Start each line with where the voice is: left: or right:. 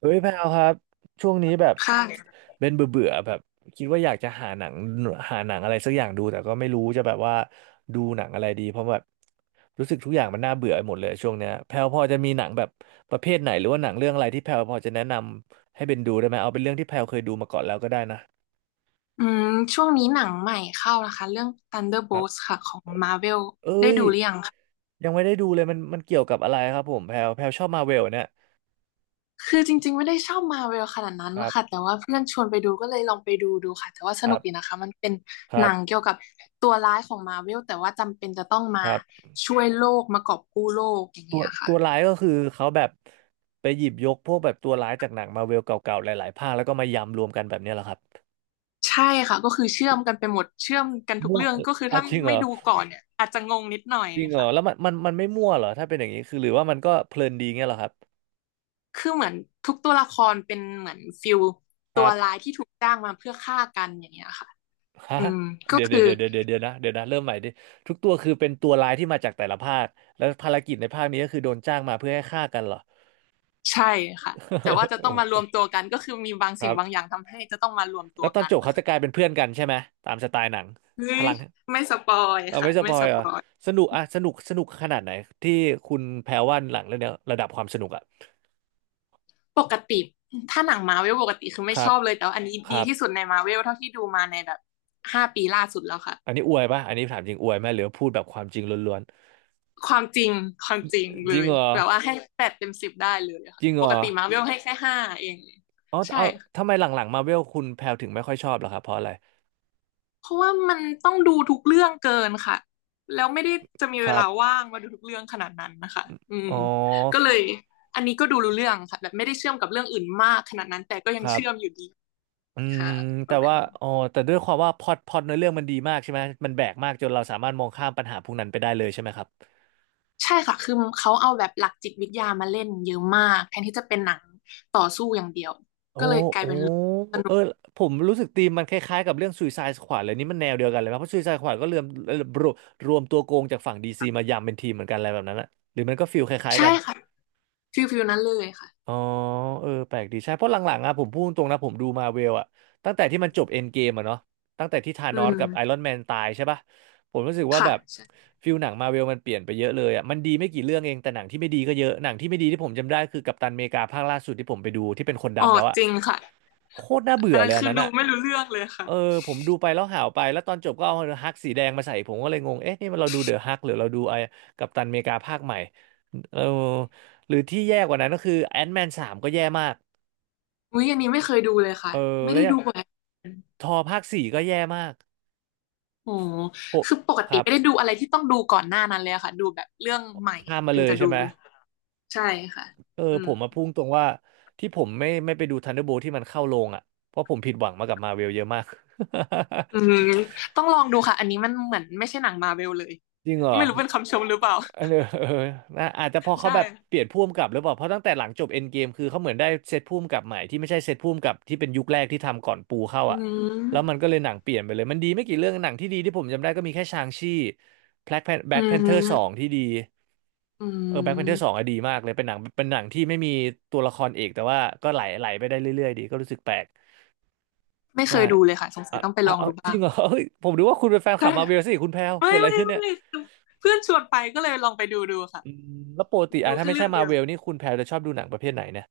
right: เฮ้ยแพลครับช่วงนี้แบบ
left: ค่ะ
right: เป็นเบื่อเบื่อแบบคิดว่าอยากจะหาหนังอะไรสักอย่างดูแต่ก็ไม่รู้จะแบบว่าดูหนังอะไรดีเพราะแบบรู้สึกทุกอย่างมันน่าเบื่อไปหมดเลยช่วงเนี้ยแพลพอจะมีหนังแบบประเภทไหนหรือว่าหนังเรื่องอะไรที่แพลพอจะแนะนำให้เป็นดูได้ไหมเอาเป็นเรื่องที่แพลเคยดูมาก่อนแล้วก็ได้นะ
left: อืมช่วงนี้หนังใหม่เข้านะคะเรื่อง
right: ครั
left: Thunderbolts
right: บ
left: ค่ะของ Marvel
right: เอ้ยยังไม่ได้ดูเลยมันเกี่ยวกับอะไรครับผมแพลชอบมาเวลเนี่ย
left: คือจริงๆไม่ได้ชอบ Marvel ขนาดนั้น
right: ครับ
left: ค่ะแต่ว่าเพื่อนชวนไปดูก็เลยลองไปดูดูค่ะแต่ว่าส
right: ค
left: นุ
right: รั
left: กดี
right: บ
left: นะคะมันเป็น
right: ค
left: ห
right: รับ
left: นังเกี่ยวกับตัวร้ายของ Marvel แต่ว่าจำเป็นจะต้อง
right: ค
left: มา
right: รับ
left: ช่วยโลกมากอบกู้โลกอย่าง
right: ตัว
left: เงี้ยค่ะ
right: ตัวร้ายก็คือเขาแบบไปหยิบยกพวกแบบตัวร้ายจากหนังมาเวลเก่าๆหลายๆภาคแล้วก็มายำรวมกันแบบเนี้ยเหรอครับ
left: ใช่ค่ะก็คือเชื่อมกันไปหมดเชื่อมกันทุก
right: มั่ว
left: เรื่อง
right: เออ
left: ก็คือ
right: อ่ะ
left: ถ้า
right: จริงเหร
left: ไม่
right: อ
left: ดูก่อนเนี่ยอาจจะงงนิดหน่อย
right: จริงเหรอ
left: ค่ะ
right: แล้วมันไม่มั่วเหรอถ้าเป็นอย่างนี้คือหรือว่ามันก็เพลินดีเงี้ยเหรอครับ
left: คือเหมือนทุกตัวละครเป็นเหมือนฟิล
right: ค
left: ตั
right: รั
left: วร้า
right: บ
left: ยที่ถูกจ้างมาเพื่อฆ่ากันอย่างเงี้ยค่ะ
right: ฮะ
left: อืมก็
right: เดี๋ยว
left: คื
right: เดี๋ย
left: อ
right: วเดี๋ยวเดี๋ยวเดี๋ยวเดี๋ยวนะเดี๋ยวนะเริ่มใหม่ดิทุกตัวคือเป็นตัวร้ายที่มาจากแต่ละภาคแล้วภารกิจในภาคนี้ก็คือโดนจ้างมาเพื่อให้ฆ่ากันเหรอ
left: ใช่ค่ะแต่ว่า จะ
right: เอ
left: ต้
right: อ
left: องมา
right: ป
left: ร
right: ว
left: ว
right: ด
left: ม
right: หั
left: ตั
right: ว
left: วกันก็คือมีบาง
right: ครั
left: สิ่งบางอ
right: บ
left: ย่างทำให้จะต้องมารวม
right: แล้
left: ตัว
right: วตอน
left: กัน
right: จบ
left: นะ
right: เขาจะ
left: คะ
right: กลายเป็นเพื่อนกันใช่ไหมตามสไตล์หนัง
left: เฮ้
right: พ
left: ย
right: ลัง
left: ไม่สปอย
right: เอา
left: ค่ะ
right: ไม่สป
left: ไม่
right: อ
left: ส
right: ยเหร
left: ป
right: อ
left: อย
right: สนุกอะสนุกสนุกขนาดไหนที่คุณแพรว่าหลังเรื่องเนี้ยระดับความสนุกอะ
left: ปกติถ้าหนังมาเวลปกติคือ
right: ค
left: ไม่
right: รั
left: ช
right: บ
left: อบเลยแต่ว่าอันนี้
right: ค
left: ดี
right: รับ
left: ที่สุดในมาเวลเท่าที่ดูมาในแบบห้าปีล่าสุดแล้วค่ะ
right: อันนี้อวยป่ะอันนี้ถามจริงอวยไหมหรือว่าพูดแบบความจริงล้วน
left: ความจริงความจริง
right: ๆจ
left: เล
right: ริง
left: ย
right: เหรอ
left: แบบว่าให้แปดเต็มสิบได้เลย
right: จ
left: ค่ะ
right: ริงเหร
left: ปก
right: อ
left: ติมาเวลให้แค่ห้าเอง
right: อ๋อา
left: ใช่
right: เอาทำไมหลังๆมาเวลคุณแพรถึงไม่ค่อยชอบเหรอครับเพราะอะไร
left: เพราะว่ามันต้องดูทุกเรื่องเกินค่ะแล้วไม่ได้จะมี
right: ค
left: เว
right: รั
left: ลา
right: บ
left: ว่างมาดูทุกเรื่องขนาดนั้นนะคะอื
right: อ๋
left: ม
right: อ
left: ก็เลยอันนี้ก็ดูรู้เรื่องค่ะแบบไม่ได้เชื่อมกับเรื่องอื่นมากขนาดนั้นแต่ก็ยั
right: ค
left: ง
right: รั
left: เชื่อมอ
right: บ
left: ยู่ดี
right: อืม
left: ค่ะป
right: แต่
left: ระมาณ
right: ว่า
left: นี้
right: อ๋อแต่ด้วยความว่าพล็อตในเรื่องมันดีมากใช่ไหมมันแบกมากจนเราสามารถมองข้ามปัญหาพวกนั้นไปได้เลยใช่ไหมครับ
left: ใช่ค่ะคือเขาเอาแบบหลักจิตวิทยามาเล่นเยอะมากแทนที่จะเป็นหนังต่อสู้อย่างเดียว
right: โอ้
left: ก็เลยกลาย
right: โอ้
left: เป็นสนุ
right: เออ
left: ก
right: ผมรู้สึกธีมมันคล้ายๆกับเรื่อง Suicide Squad เลยนี่มันแนวเดียวกันเลยไหมเพราะ Suicide Squad ก็เริ่มรวมรวมตัวโกงจากฝั่งดีซีมายำเป็นทีมเหมือนกันอะไรแบบนั้นอะหรือมันก็ฟีลคล้ายๆ
left: ใช่
right: กัน
left: ค่ะฟิลนั้นเลยค่ะ
right: อ๋อเออแปลกดีใช่เพราะหลังๆอะผมพูดตรงนะผมดูมาเวลอะตั้งแต่ที่มันจบเอ็นเกมอะเนาะตั้งแต่ที่ธา
left: อื
right: นอส
left: ม
right: กับไอรอนแมนตายใช่ปะผมรู้สึกว่า
left: ค่ะ
right: แบบ
left: ใช่
right: ฟิลหนังมาเวลมันเปลี่ยนไปเยอะเลยอะมันดีไม่กี่เรื่องเองแต่หนังที่ไม่ดีก็เยอะหนังที่ไม่ดีที่ผมจำได้คือกัปตันอเมริกาภาคล่าสุดที่ผมไปดูที่เป็นคน
left: อ๋อ
right: ดำแล้วอะ
left: จริงค่ะ
right: โคตรน่าเบื่
left: อั
right: อ
left: น
right: เล
left: นั้น
right: ยอัน
left: คือ
right: นั้น
left: ดู
right: อ่ะ
left: ไม่รู้เรื่องเลยค่ะ
right: เออผมดูไปแล้วหาวไปแล้วตอนจบก็เอาฮักสีแดงมาใส่ผมก็เลยงง เอ๊ะนี่มันเราดูเดอะฮักหรือเราดูไอ้กัปตันอเมริกาภาคใหม่เออหรือที่แย่กว่านั้นก็คือแอนแมนสามก็แย่มาก
left: อุ๊ยอันนี้ไม่เคยดูเลยค่ะ
right: เออ
left: ไม่
right: แล้ว
left: ได้
right: อยาง
left: ดูเอบ่อยอ
right: ทอภาคสี่ก็แย่มาก
left: โอ้โห
right: โห
left: คือปก
right: ค
left: ติ
right: รับ
left: ไม่ได้ดูอะไรที่ต้องดูก่อนหน้านั้นเลยอะค่ะดูแบบเรื่องใหม่
right: ข้ามมา
left: ถึ
right: เล
left: ง
right: ย
left: จะ
right: ใช่
left: ดู
right: ไหม
left: ใช่ค่ะ
right: เออ
left: อื
right: ผ
left: ม
right: มมาพุ่งตรงว่าที่ผมไม่ไปดูทันเดอร์โบที่มันเข้าโรงอ่ะ เพราะผมผิดหวังมากับมาเวลเยอะมาก
left: อืมต้องลองดูค่ะอันนี้มันเหมือนไม่ใช่หนังมารเวลเลย
right: จริงเหรอ
left: ไม่รู้เป็นคำชใช่มหรือเปล่า
right: เออ เออนะอาจจะพอ
left: ใช
right: เขาแบบเป
left: ่
right: ลี่ยนผู้กำกับหรือเปล่าเพราะตั้งแต่หลังจบเอ็นเกมคือเขาเหมือนได้เซตผู้กำกับใหม่ที่ไม่ใช่เซตผู้กำกับที่เป็นยุคแรกที่ทำก่อนปูเข้า
left: อื
right: อ่ะแล้วมัน
left: ม
right: ก็เลยหนังเปลี่ยนไปเลย มันดีไม่กี่เรื่องหนังที่ดีที่ผมจำได้ก็มีแค่ชางชี่แบล็กแบล็
left: อื
right: กแพนเธอร์สอง
left: ม
right: ที่ดี
left: อื
right: เออแบล็กแพนเธอร์สอง
left: ม
right: อะดีมากเลยเป็นหนังที่ไม่มีตัวละครเอกแต่ว่าก็ไหลไหลไปได้เรื่อยๆดีก็รู้สึกแปลก
left: ไม่เค
right: ใช่
left: ยดูเลยค่ะสงสั
right: อ่ะ
left: ยต้องไป
right: อ่ะ
left: ลอง
right: เอา
left: ดู
right: จริ
left: บ้า
right: ง
left: ง
right: เหรอเฮ้ยผมดูว่าคุณเป็นแฟนคลั
left: ใช่
right: บมาเวลสิคุณแพลว
left: ไม่
right: เกิดอะไร
left: ไม่
right: ขึ้นเนี่ย
left: ไม่เพื่อนชวนไปก็เลยลองไปดูดูค่ะ
right: อืมแล้วปกติอ่ะ
left: ดู
right: ถ้า
left: แค่
right: ไม่
left: เรื่
right: ใช่
left: อง
right: มา
left: เดียว
right: เวลนี่คุณแพรจะชอบดูหนังประเภทไหนเนี่ย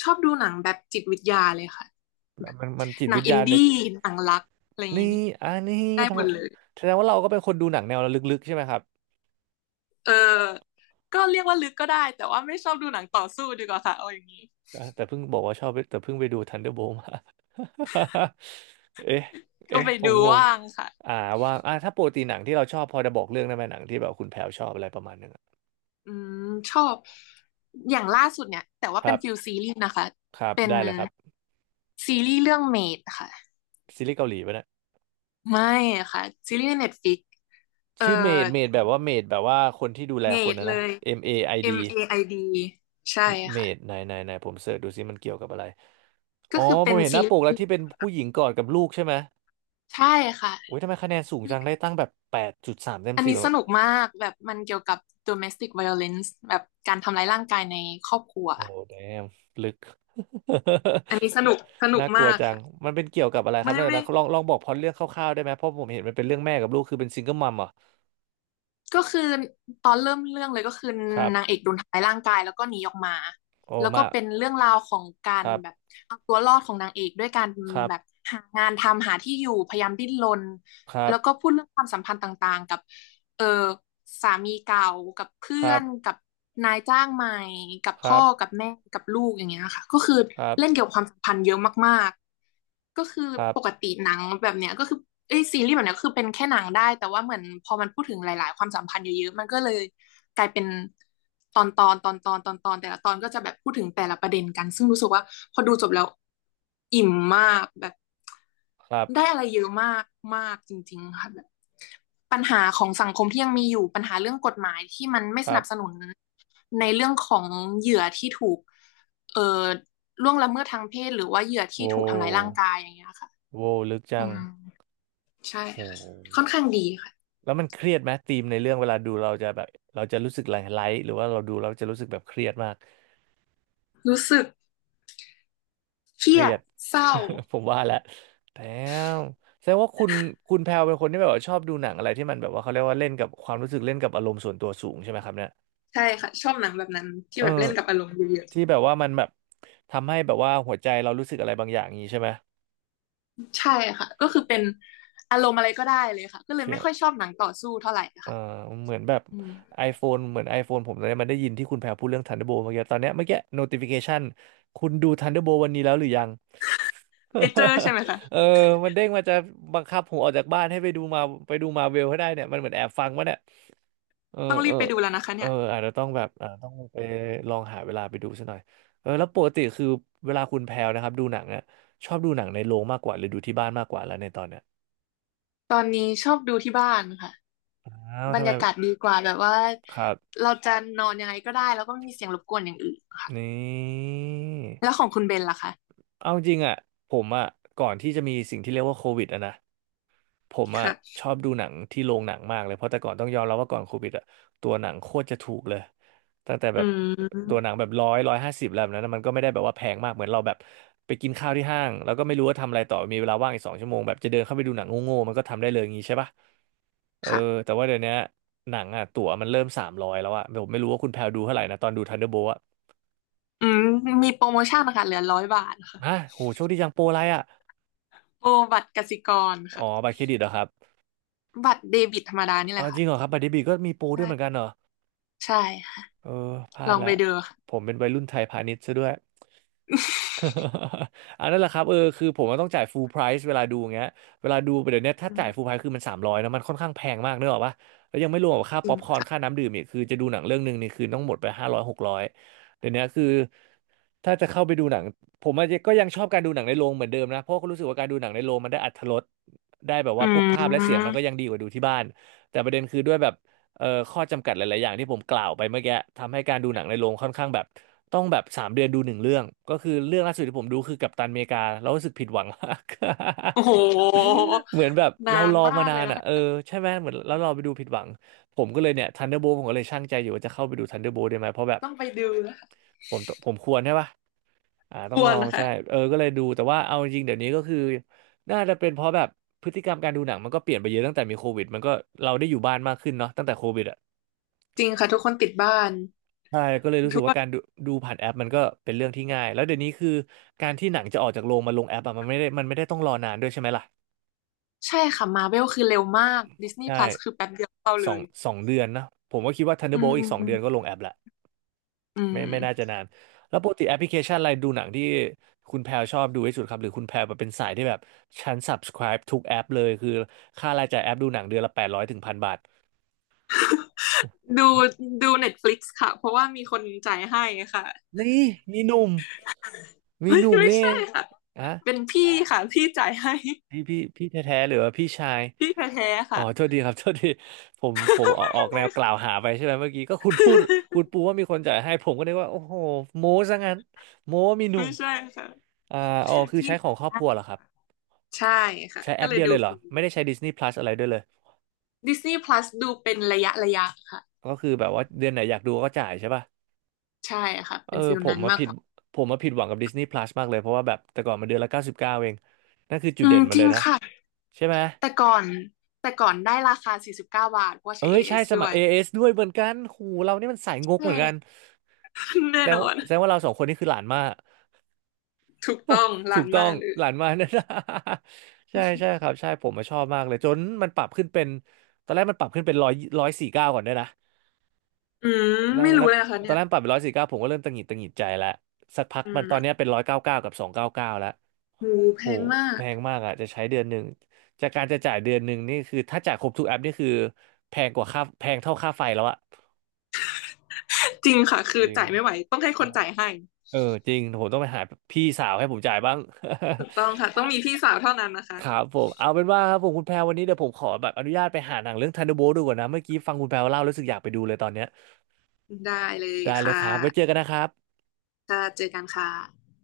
left: ชอบดูหนังแบบจิตวิทยาเลยค่ะแบบ
right: มันจิต
left: หนั
right: วิ
left: ง
right: ท
left: อิ
right: ยา
left: น
right: ใน
left: ดี้หนังรักอะไรอย่าง
right: นี่
left: งี้
right: อันนี้
left: ได้
right: ท
left: หมดเลย
right: ำแสดงว่าเราก็เป็นคนดูหนังแนวลึกๆใช่ไหมครับ
left: เออก็เรียกว่าลึกก็ได้แต่ว่าไม่ชอบดูหนังต่อสู้ดีกว่าค่ะเอาอย่างนี้
right: อ่ะแต่เพิ่งบอกว่าชอบแต่เพิ่งไปดู Thunderbolt มา เอ๊ะ
left: ก็
right: เอ๊ะ
left: ไป
right: ผม
left: ดู
right: งง
left: ว่างค่ะ
right: อ่าว่าอ่ะถ้าปกติหนังที่เราชอบพอจะบอกเรื่องได้ไหมหนังที่แบบคุณแพรชอบอะไรประมาณนึงอะ
left: อืมชอบอย่างล่าสุดเนี่ยแต่ว่า
right: ค
left: เป็
right: รั
left: น
right: บ
left: ฟิลซีรีส์นะคะ
right: ครับ
left: เป็น
right: ได้เลยครับ
left: ซีรีส์เรื่องเมดค่ะ
right: ซีรีส์เกาหลีไปนะ
left: ไม่ค่ะซีรีส์ในเน็ตฟิกเอ่อ
right: ชื่อเมดเมดแบบว่าเมดแบบว่าคนที่ดูแล
left: เม
right: คน
left: ด
right: นะ
left: เล
right: นะ
left: ย
right: MAID เอไอดี
left: M A I D ใช่
right: เม
left: ค่ะ
right: ดไหนไหนไหนผมเสิร์ชดูซิมันเกี่ยวกับอะไร อ๋
left: ก็
right: อ
left: คือ
right: ผ
left: เป็น
right: มเห็นห
left: ซี
right: น้า
left: ร
right: ปกแล้ว
left: ี
right: ที่
left: ส์
right: เป็นผู้หญิงกอดกับลูกใช่ไหม
left: ใช่ค่ะ
right: โอ้ยทำไมคะแนนสูงจังได้ตั้งแบบ8.3เต็ม
left: อัน
right: สิบ
left: นี้
right: แบ
left: ส
right: บ
left: นุกมากแบบมันเกี่ยวกับ domestic violence แบบการทำร้ายร่างกายในครอบครัว
right: โอ้แดมลึก
left: อันนี้สนุกส นุก
right: น่ากลัว
left: มาก
right: จัง
left: ค่ะ
right: มันเป็นเกี่ยวกับอะไรครับ
left: ไม่
right: นั่น
left: ไม่
right: นะลองลองบอกพล็อตเรื่องคร่าวๆได้ไหมเพราะผมเห็นมันเป็นเรื่องแม่กับลูกคือเป็นซิงเกิลมัมเหรอ
left: ก็คือตอนเริ่มเรื่องเลยก็คือ
right: ครับ
left: นางเอกโดนทำร้ายร่างกายแล้วก็หนีออกมา
right: โอ้
left: แล้วก็
right: มา
left: เป็นเรื่องราวของกา
right: ค
left: ร
right: รั
left: แบบ
right: บ
left: เอาตัวรอดของนางเอกด้วยการ
right: ครั
left: แบบ
right: บ
left: หางานทำหาที่อยู่พยายามดิ้นรน
right: ครั
left: แล้วก็
right: บ
left: พูดเรื่องความสัมพันธ์ต่างๆกับ เออสามีเก่ากับ
right: ค
left: เพื่อ
right: รับ
left: นกับนายจ้างใหม่กับ
right: ครั
left: พ่อ
right: บ
left: กับแม่กับลูกอย่างเงี้ยค่ะก็คือ
right: ครับ
left: เล่นเกี่ยวกับความสัมพันธ์เยอะมากๆก็คือ
right: ครั
left: ปก
right: บ
left: ติหนังแบบเนี้ยก็คือเอ้ยซีรีส์แบบเนี้ยก็คือเป็นแค่หนังได้แต่ว่าเหมือนพอมันพูดถึงหลายๆความสัมพันธ์เยอะๆมันก็เลยกลายเป็นตอนตอนตอนตอนตอนตอนแต่ละตอนก็จะแบบพูดถึงแต่ละประเด็นกันซึ่งรู้สึกว่าพอดูจบแล้วอิ่มมากแบบ
right: ครั
left: ได้
right: บ
left: อะไรเยอะมากมากจริงๆค่ะแบบ ปัญหาของสังคมที่ยังมีอยู่ปัญหาเรื่องกฎหมายที่มันไม่
right: ค
left: ส
right: รั
left: นั
right: บ
left: บสนุนในเรื่องของเหยื่อที่ถูกเอ่อล่วงละเมิดทางเพศหรือว่าเหยื่อที่
right: โว้
left: ถูกทำร้าย
right: ว
left: ร่างกายอย่างเงี้ยค่ะ
right: โว้ลึกจั
left: อื
right: ง
left: มใช่
right: โอ้
left: ค่ะค่อนข้างดีค่ะ
right: แล้วมันเครียดไหมธีมในเรื่องเวลาดูเราจะแบบเราจะรู้สึกไลท์หรือว่าเราดูเราจะรู้สึกแบบเครียดมาก
left: รู้สึกเค
right: เค
left: รี
right: รี
left: ยด
right: ยด
left: เศร้า
right: ผมว่าและแต่แสดงว่าคุณแพลเป็นคนที่แบบว่าชอบดูหนังอะไรที่มันแบบว่าเขาเรียกว่าเล่นกับความรู้สึกเล่นกับอารมณ์ส่วนตัวสูงใช่ไหมครับเนี่ย
left: ใช่ค่ะชอบหนังแบบนั้นที่
right: เออ
left: แบบเล่นกับอารมณ์เยอะ
right: ที่แบบว่ามันแบบทำให้แบบว่าหัวใจเรารู้สึกอะไรบางอย่างอย่างนี้ใช่ไหม
left: ๆใช่ค่ะก็คือเป็นอารมณ์อะไรก็ได้เลยค่ะก็เลยไม่ค่อย
right: ใช่
left: ชอบหนังต่อสู้เท่าไหร่
right: เออ
left: ค่ะ
right: เหมือนแบบ
left: อืม
right: iPhone เหมือน iPhone ผมตอนนี้มันได้ยินที่คุณแพรพูดเรื่อง Thunderbolt เมื่อกี้ตอนเนี้ยเมื่อกี้ notification คุณดู Thunderbolt วันนี้แล้วหรือยัง
left: เลเจอร์ใช่ ไหมคะ
right: เออมันเด้งมาจะบังคับผมออกจากบ้านให้ไปดูมาไปดูมาเวลให้ได้เนี่ยมันเหมือนแอบฟังวะเนี่ยเออ
left: ต้องรี
right: เอ
left: บ
right: อ
left: ไปดูแล้วนะคะ
right: เอ
left: เนี่
right: อ
left: ย
right: อาจจะต้องแบบต้องไปลองหาเวลาไปดูซะหน่อยเออแล้วปกติคือเวลาคุณแพรวนะครับดูหนังอะชอบดูหนังในโรงมากกว่าหรือดูที่บ้านมากกว่าแล้วในตอนเนี้ย
left: ตอนนี้ชอบดูที่บ้านค่ะ
right: อ้าว
left: บร
right: ทำ
left: ร
right: ไม
left: ยากาศดีกว่าแบบว่า
right: ครับ
left: เราจะนอนยังไงก็ได้แล้วก็ไม่มีเสียงรบกวนอย่างอื่นค่ะ
right: นี่
left: แล้วของคุณเบนล่ะคะ
right: เอาจริงอ่ะผมอ่ะก่อนที่จะมีสิ่งที่เรียกว่าโควิดอ่ะนะผมอ่ะช
left: ค่ะ
right: อบดูหนังที่โรงหนังมากเลยเพราะแต่ก่อนต้องยอมรับว่าก่อนโควิดอ่ะตัวหนังโคตรจะถูกเลยตั้งแต่แบ
left: อื
right: บตัวหนั
left: ม
right: งแบบ100 150แล้วแบบนั้นนะมันก็ไม่ได้แบบว่าแพงมากเหมือนเราแบบไปกินข้าวที่ห้างแล้วก็ไม่รู้ว่าทำอะไรต่อมีเวลาว่างอีก2 ชั่วโมงแบบจะเดินเข้าไปดูหนังโง่ๆมันก็ทำได้เลยอย่างงี้ใช่ปะเออ
left: ค่ะ
right: แต่ว่าเดี๋ยวนี้หนังอ่ะตั๋วมันเริ่มสามร้อยแล้วอ่ะผมไม่รู้ว่าคุณแพลดูเท่าไหร่นะตอนดูทันเดอร์โบอ่ะ
left: อืมมีโปรโมชั่นนะคะเหลือร้อยบาทค่ะ
right: ฮะโหโชคดีจังโปรอะไรอ่ะ
left: โปรบัตรกสิกร
right: อ๋อ
left: ค่ะ
right: บัตรเครดิตเหรอครับ
left: บัตรเดบิตธรรมดานี่
right: อ
left: แห
right: อ
left: ละ
right: จ
left: ค่ะ
right: ริงเหรอครับบัดดี้บีก็มีปูด้วย
left: ใช่
right: เหมือนกันเหรอ
left: ใช่ค่ะ
right: เออพลา
left: ล
right: ด
left: องไป
right: ละ
left: ดูค่ะ
right: ผมเป็นวัยรุ่นไทยพาณิชย์ซะด้วย อันนั้นแหละครับเออคือผมว่าต้องจ่ายฟูลไพร c ์เวลาดูอย่างเงี้ยเวลาดูไปเดี๋ยวนี้ถ้า
left: อื
right: จ่ายฟูลไพ
left: ม
right: ร c ์คือมันสามร้อยนะมันค่อนข้างแพงมากเนกอะปะแล้วยังไม่รวมกับค่า
left: จริ
right: ป๊อ
left: ง
right: ปคอร์น
left: ค่ะ
right: ค่าน้ำดื่มอีกคือจะดูหนังเรื่องหนึ่งนี่คือต้องหมดไป500 600เดี๋ยวนี้คือถ้าจะเข้าไปดูหนังผมอาจจะก็ยังชอบการดูหนังในโรงเหมือนเดิมนะเพราะก็รู้สึกว่าการดูหนังในโรงมันได้อรรถรสได้แบบ
left: อื
right: ว่าพวกภาพและเสียงมัน
left: ม
right: ก็ยังดีกว่าดูที่บ้านแต่ประเด็นคือด้วยแบบ เอ่อข้อจำกัดหลายๆอย่างที่ผมกล่าวไปเมื่อกี้ทำให้การดูหนังในโรงค่อนข้างแบบต้องแบบ3 เดือนดูหนึ่งเรื่องก็คือเรื่องล่าสุดที่ผมดูคือกัปตันอเมริกาแล้วรู้สึกผิดหวังมาก
left: โอ้โห
right: เหมือนแบบ
left: นา
right: เราร
left: น
right: อ
left: มา
right: มา
left: ก
right: นา
left: เลย
right: น
left: นะ
right: อ่ะเออ
left: คะ
right: ใช่ไหมเหมือนแล้วเราไปดูผิดหวังผมก็เลยเนี่ยทันเดอร์โบผมก็เลยชั่งใจอยู่ว่าจะเข้าไปดูทันเดอร์โบได้ไหมเพราะแบบ
left: ต้องไปดูนะคะ
right: ผมควรใช่ปะ
left: ค
right: ต้อง
left: ว
right: ล
left: ร
right: อง
left: นะคะ
right: ใช่เออก็เลยดูแต่ว่าเอาจริงเดี๋ยวนี้ก็คือน่าจะเป็นเพราะแบบพฤติกรรมการดูหนังมันก็เปลี่ยนไปเยอะตั้งแต่มีโควิดมันก็เราได้อยู่บ้านมากขึ้นเนาะตั้งแต่โควิดอ่ะ
left: จริงค่ะทุกคนติดบ้าน
right: ใช่ก็เลยรู้สึกว่าการดูผ่านแอปมันก็เป็นเรื่องที่ง่ายแล้วเดี๋ยวนี้คือการที่หนังจะออกจากโรงมาลงแอปอะมันไม่ได้มันไม่ได้ต้องรอนานด้วยใช่ไหมล่ะ
left: ใช่ค่ะมาเวลคือเร็วมากดิสนีย์พ
right: ใช่
left: ลัสคือแป๊บเดียวเข้าเล
right: สอง
left: ย
right: สองเดือนนะผมก็คิดว่า
left: อื
right: Thunderbolt อีก2 เดือนก็ล
left: ม
right: งแอปละ
left: อื
right: ไม่
left: ม
right: ไม่น่าจะนานแล้วปกติแอปพลิเคชันอะไรดูหนังที่คุณแพลชอบดูที่สุดครับหรือคุณแพลแบบเป็นสายที่แบบฉัน subscribe ทุกแอปเลยคือค่ารายจ่ายแอปดูหนังเดือนละ800-1,000 บาท
left: ดูดูเน็ตฟลิกซ์ค่ะเพราะว่ามีคนจ่ายให้ค่ะ
right: นี่มีหนุ่ม มี
left: เฮ้
right: ห
left: ย
right: นุ่ม
left: ไม่
right: นี่เอ
left: ใช่
right: ง
left: ค่ะ
right: อะ
left: เป็นพี่ค่ะพี่จ่ายให้
right: พี่แท้ๆหรือว่าพี่ชาย
left: พี่แท้ๆ
right: อ๋อ
left: ค่ะ
right: โทษ ดีครับ โทษดีผมออกแนวกล่าวหาไปใช่ไหมเมื่อกี้ก็คุณพูดคุณปูว่ามีคนจ่ายให้ผมก็นึกว่าโอ้โหโม้ซะงั้นโม้ว่ามีหนุ่
left: ไม่
right: ม
left: ใช่ค่ะ
right: อ่าอ๋อคือ
left: พี่
right: ใช้ของ
left: จ่าย
right: ครอบค
left: ให้
right: รัวเหรอครับ
left: ใช่ค่ะ
right: ใช้แอ
left: ก็
right: ป
left: เลย
right: เดียว
left: ดู
right: เลยเหร
left: ฟ
right: อ
left: รี
right: ไม่ได้ใช้ Disney Plus อะไรด้วยเลย
left: ดิสนีย์พลัสดูเป็นระยะระยะค่ะ
right: ก็คือแบบว่าเดือนไหนอยากดูก็จ่ายใช่ป่ะ
left: ใช่ค่ะ
right: เออ
left: เป็นฟิลนั้นมากกว่า
right: ผมมาผิดหวังกับ Disney Plus มากเลยเพราะว่าแบบแต่ก่อนมันเดือนละ99เองนั่นคือจุด
left: อื
right: เด่
left: ม
right: นมัน
left: จ
right: เล
left: ริง
right: ยนะ
left: ค่ะ
right: ใช่ไหม
left: แต่ก่อนแต่ก่อนได้ราคา49บเก้าบาทเพราะว่า
right: เอ้
left: ใช้
right: ยใช่
left: AS
right: สมั
left: ด้
right: ย
left: วย
right: ASด้วยเหมือนกันหูเรานี่มันสายงก
left: ใช
right: เหมือนกั
left: ่
right: น
left: แน่
right: แสดง
left: นอ
right: ว่า
left: น
right: แสดงว่าเราสองคนนี่คือหลานมาก
left: ถูกต้องล้า
right: ถูก
left: น
right: ต้
left: มา
right: อง
left: กเลย
right: หลานมากนะ ใช่ใช่ครับใช่ผมมาชอบมากเลยจนมันปรับขึ้นเป็นตอนแรกมันปรับขึ้นเป็นร้อยสี่เก้าก่อนด้วยนะ
left: อืม
right: แล้ว
left: ไม่
right: แล้
left: รู้
right: ว
left: เลยนะคะ
right: ตอ
left: เนี่
right: น
left: ย
right: แรกปรับเป็นร้อยสี่เก้าผมก็เริ่มตังหงิดใจแล้วสักพัก
left: อื
right: มันต
left: ม
right: อนเนี้ยเป็น199กับ299แล้ว
left: หูแพ
right: โห
left: งมา
right: แพ
left: ก
right: งมากอ่ะจะใช้เดือนหนึ่งจากการจะจ่ายเดือนหนึ่งนี่คือถ้าจ่ายครบทุกแอปนี่คือแพงกว่าค่าแพงเท่าค่าไฟแล้วอะ
left: จริงค่ะ คื
right: จ
left: อ
right: ริง
left: จ่ายไม่ไหว ต้องให้คนจ่ายให้
right: เออจริงผมต้องไปหาพี่สาวให้ผมจ่ายบ้าง
left: ถูกต้องค่ะ ต้องมี พี่สาวเท่านั้นนะคะ
right: ครับผมเอาเป็นว่าครับผมคุณแพรวันนี้เดี๋ยวผมขอแบบอนุญาตไปหาหนังเรื่องทันเดอร์โบ t ดูก่อนนะเมื่อกี้ฟังคุณแพรเล่ารู้สึกอยากไปดูเลยตอนเนี้ย
left: ได้เลย
right: ได้เลย
left: ค่ะ
right: ครับไว้เจอกันนะครับ
left: ค่ะเจอกันค่ะ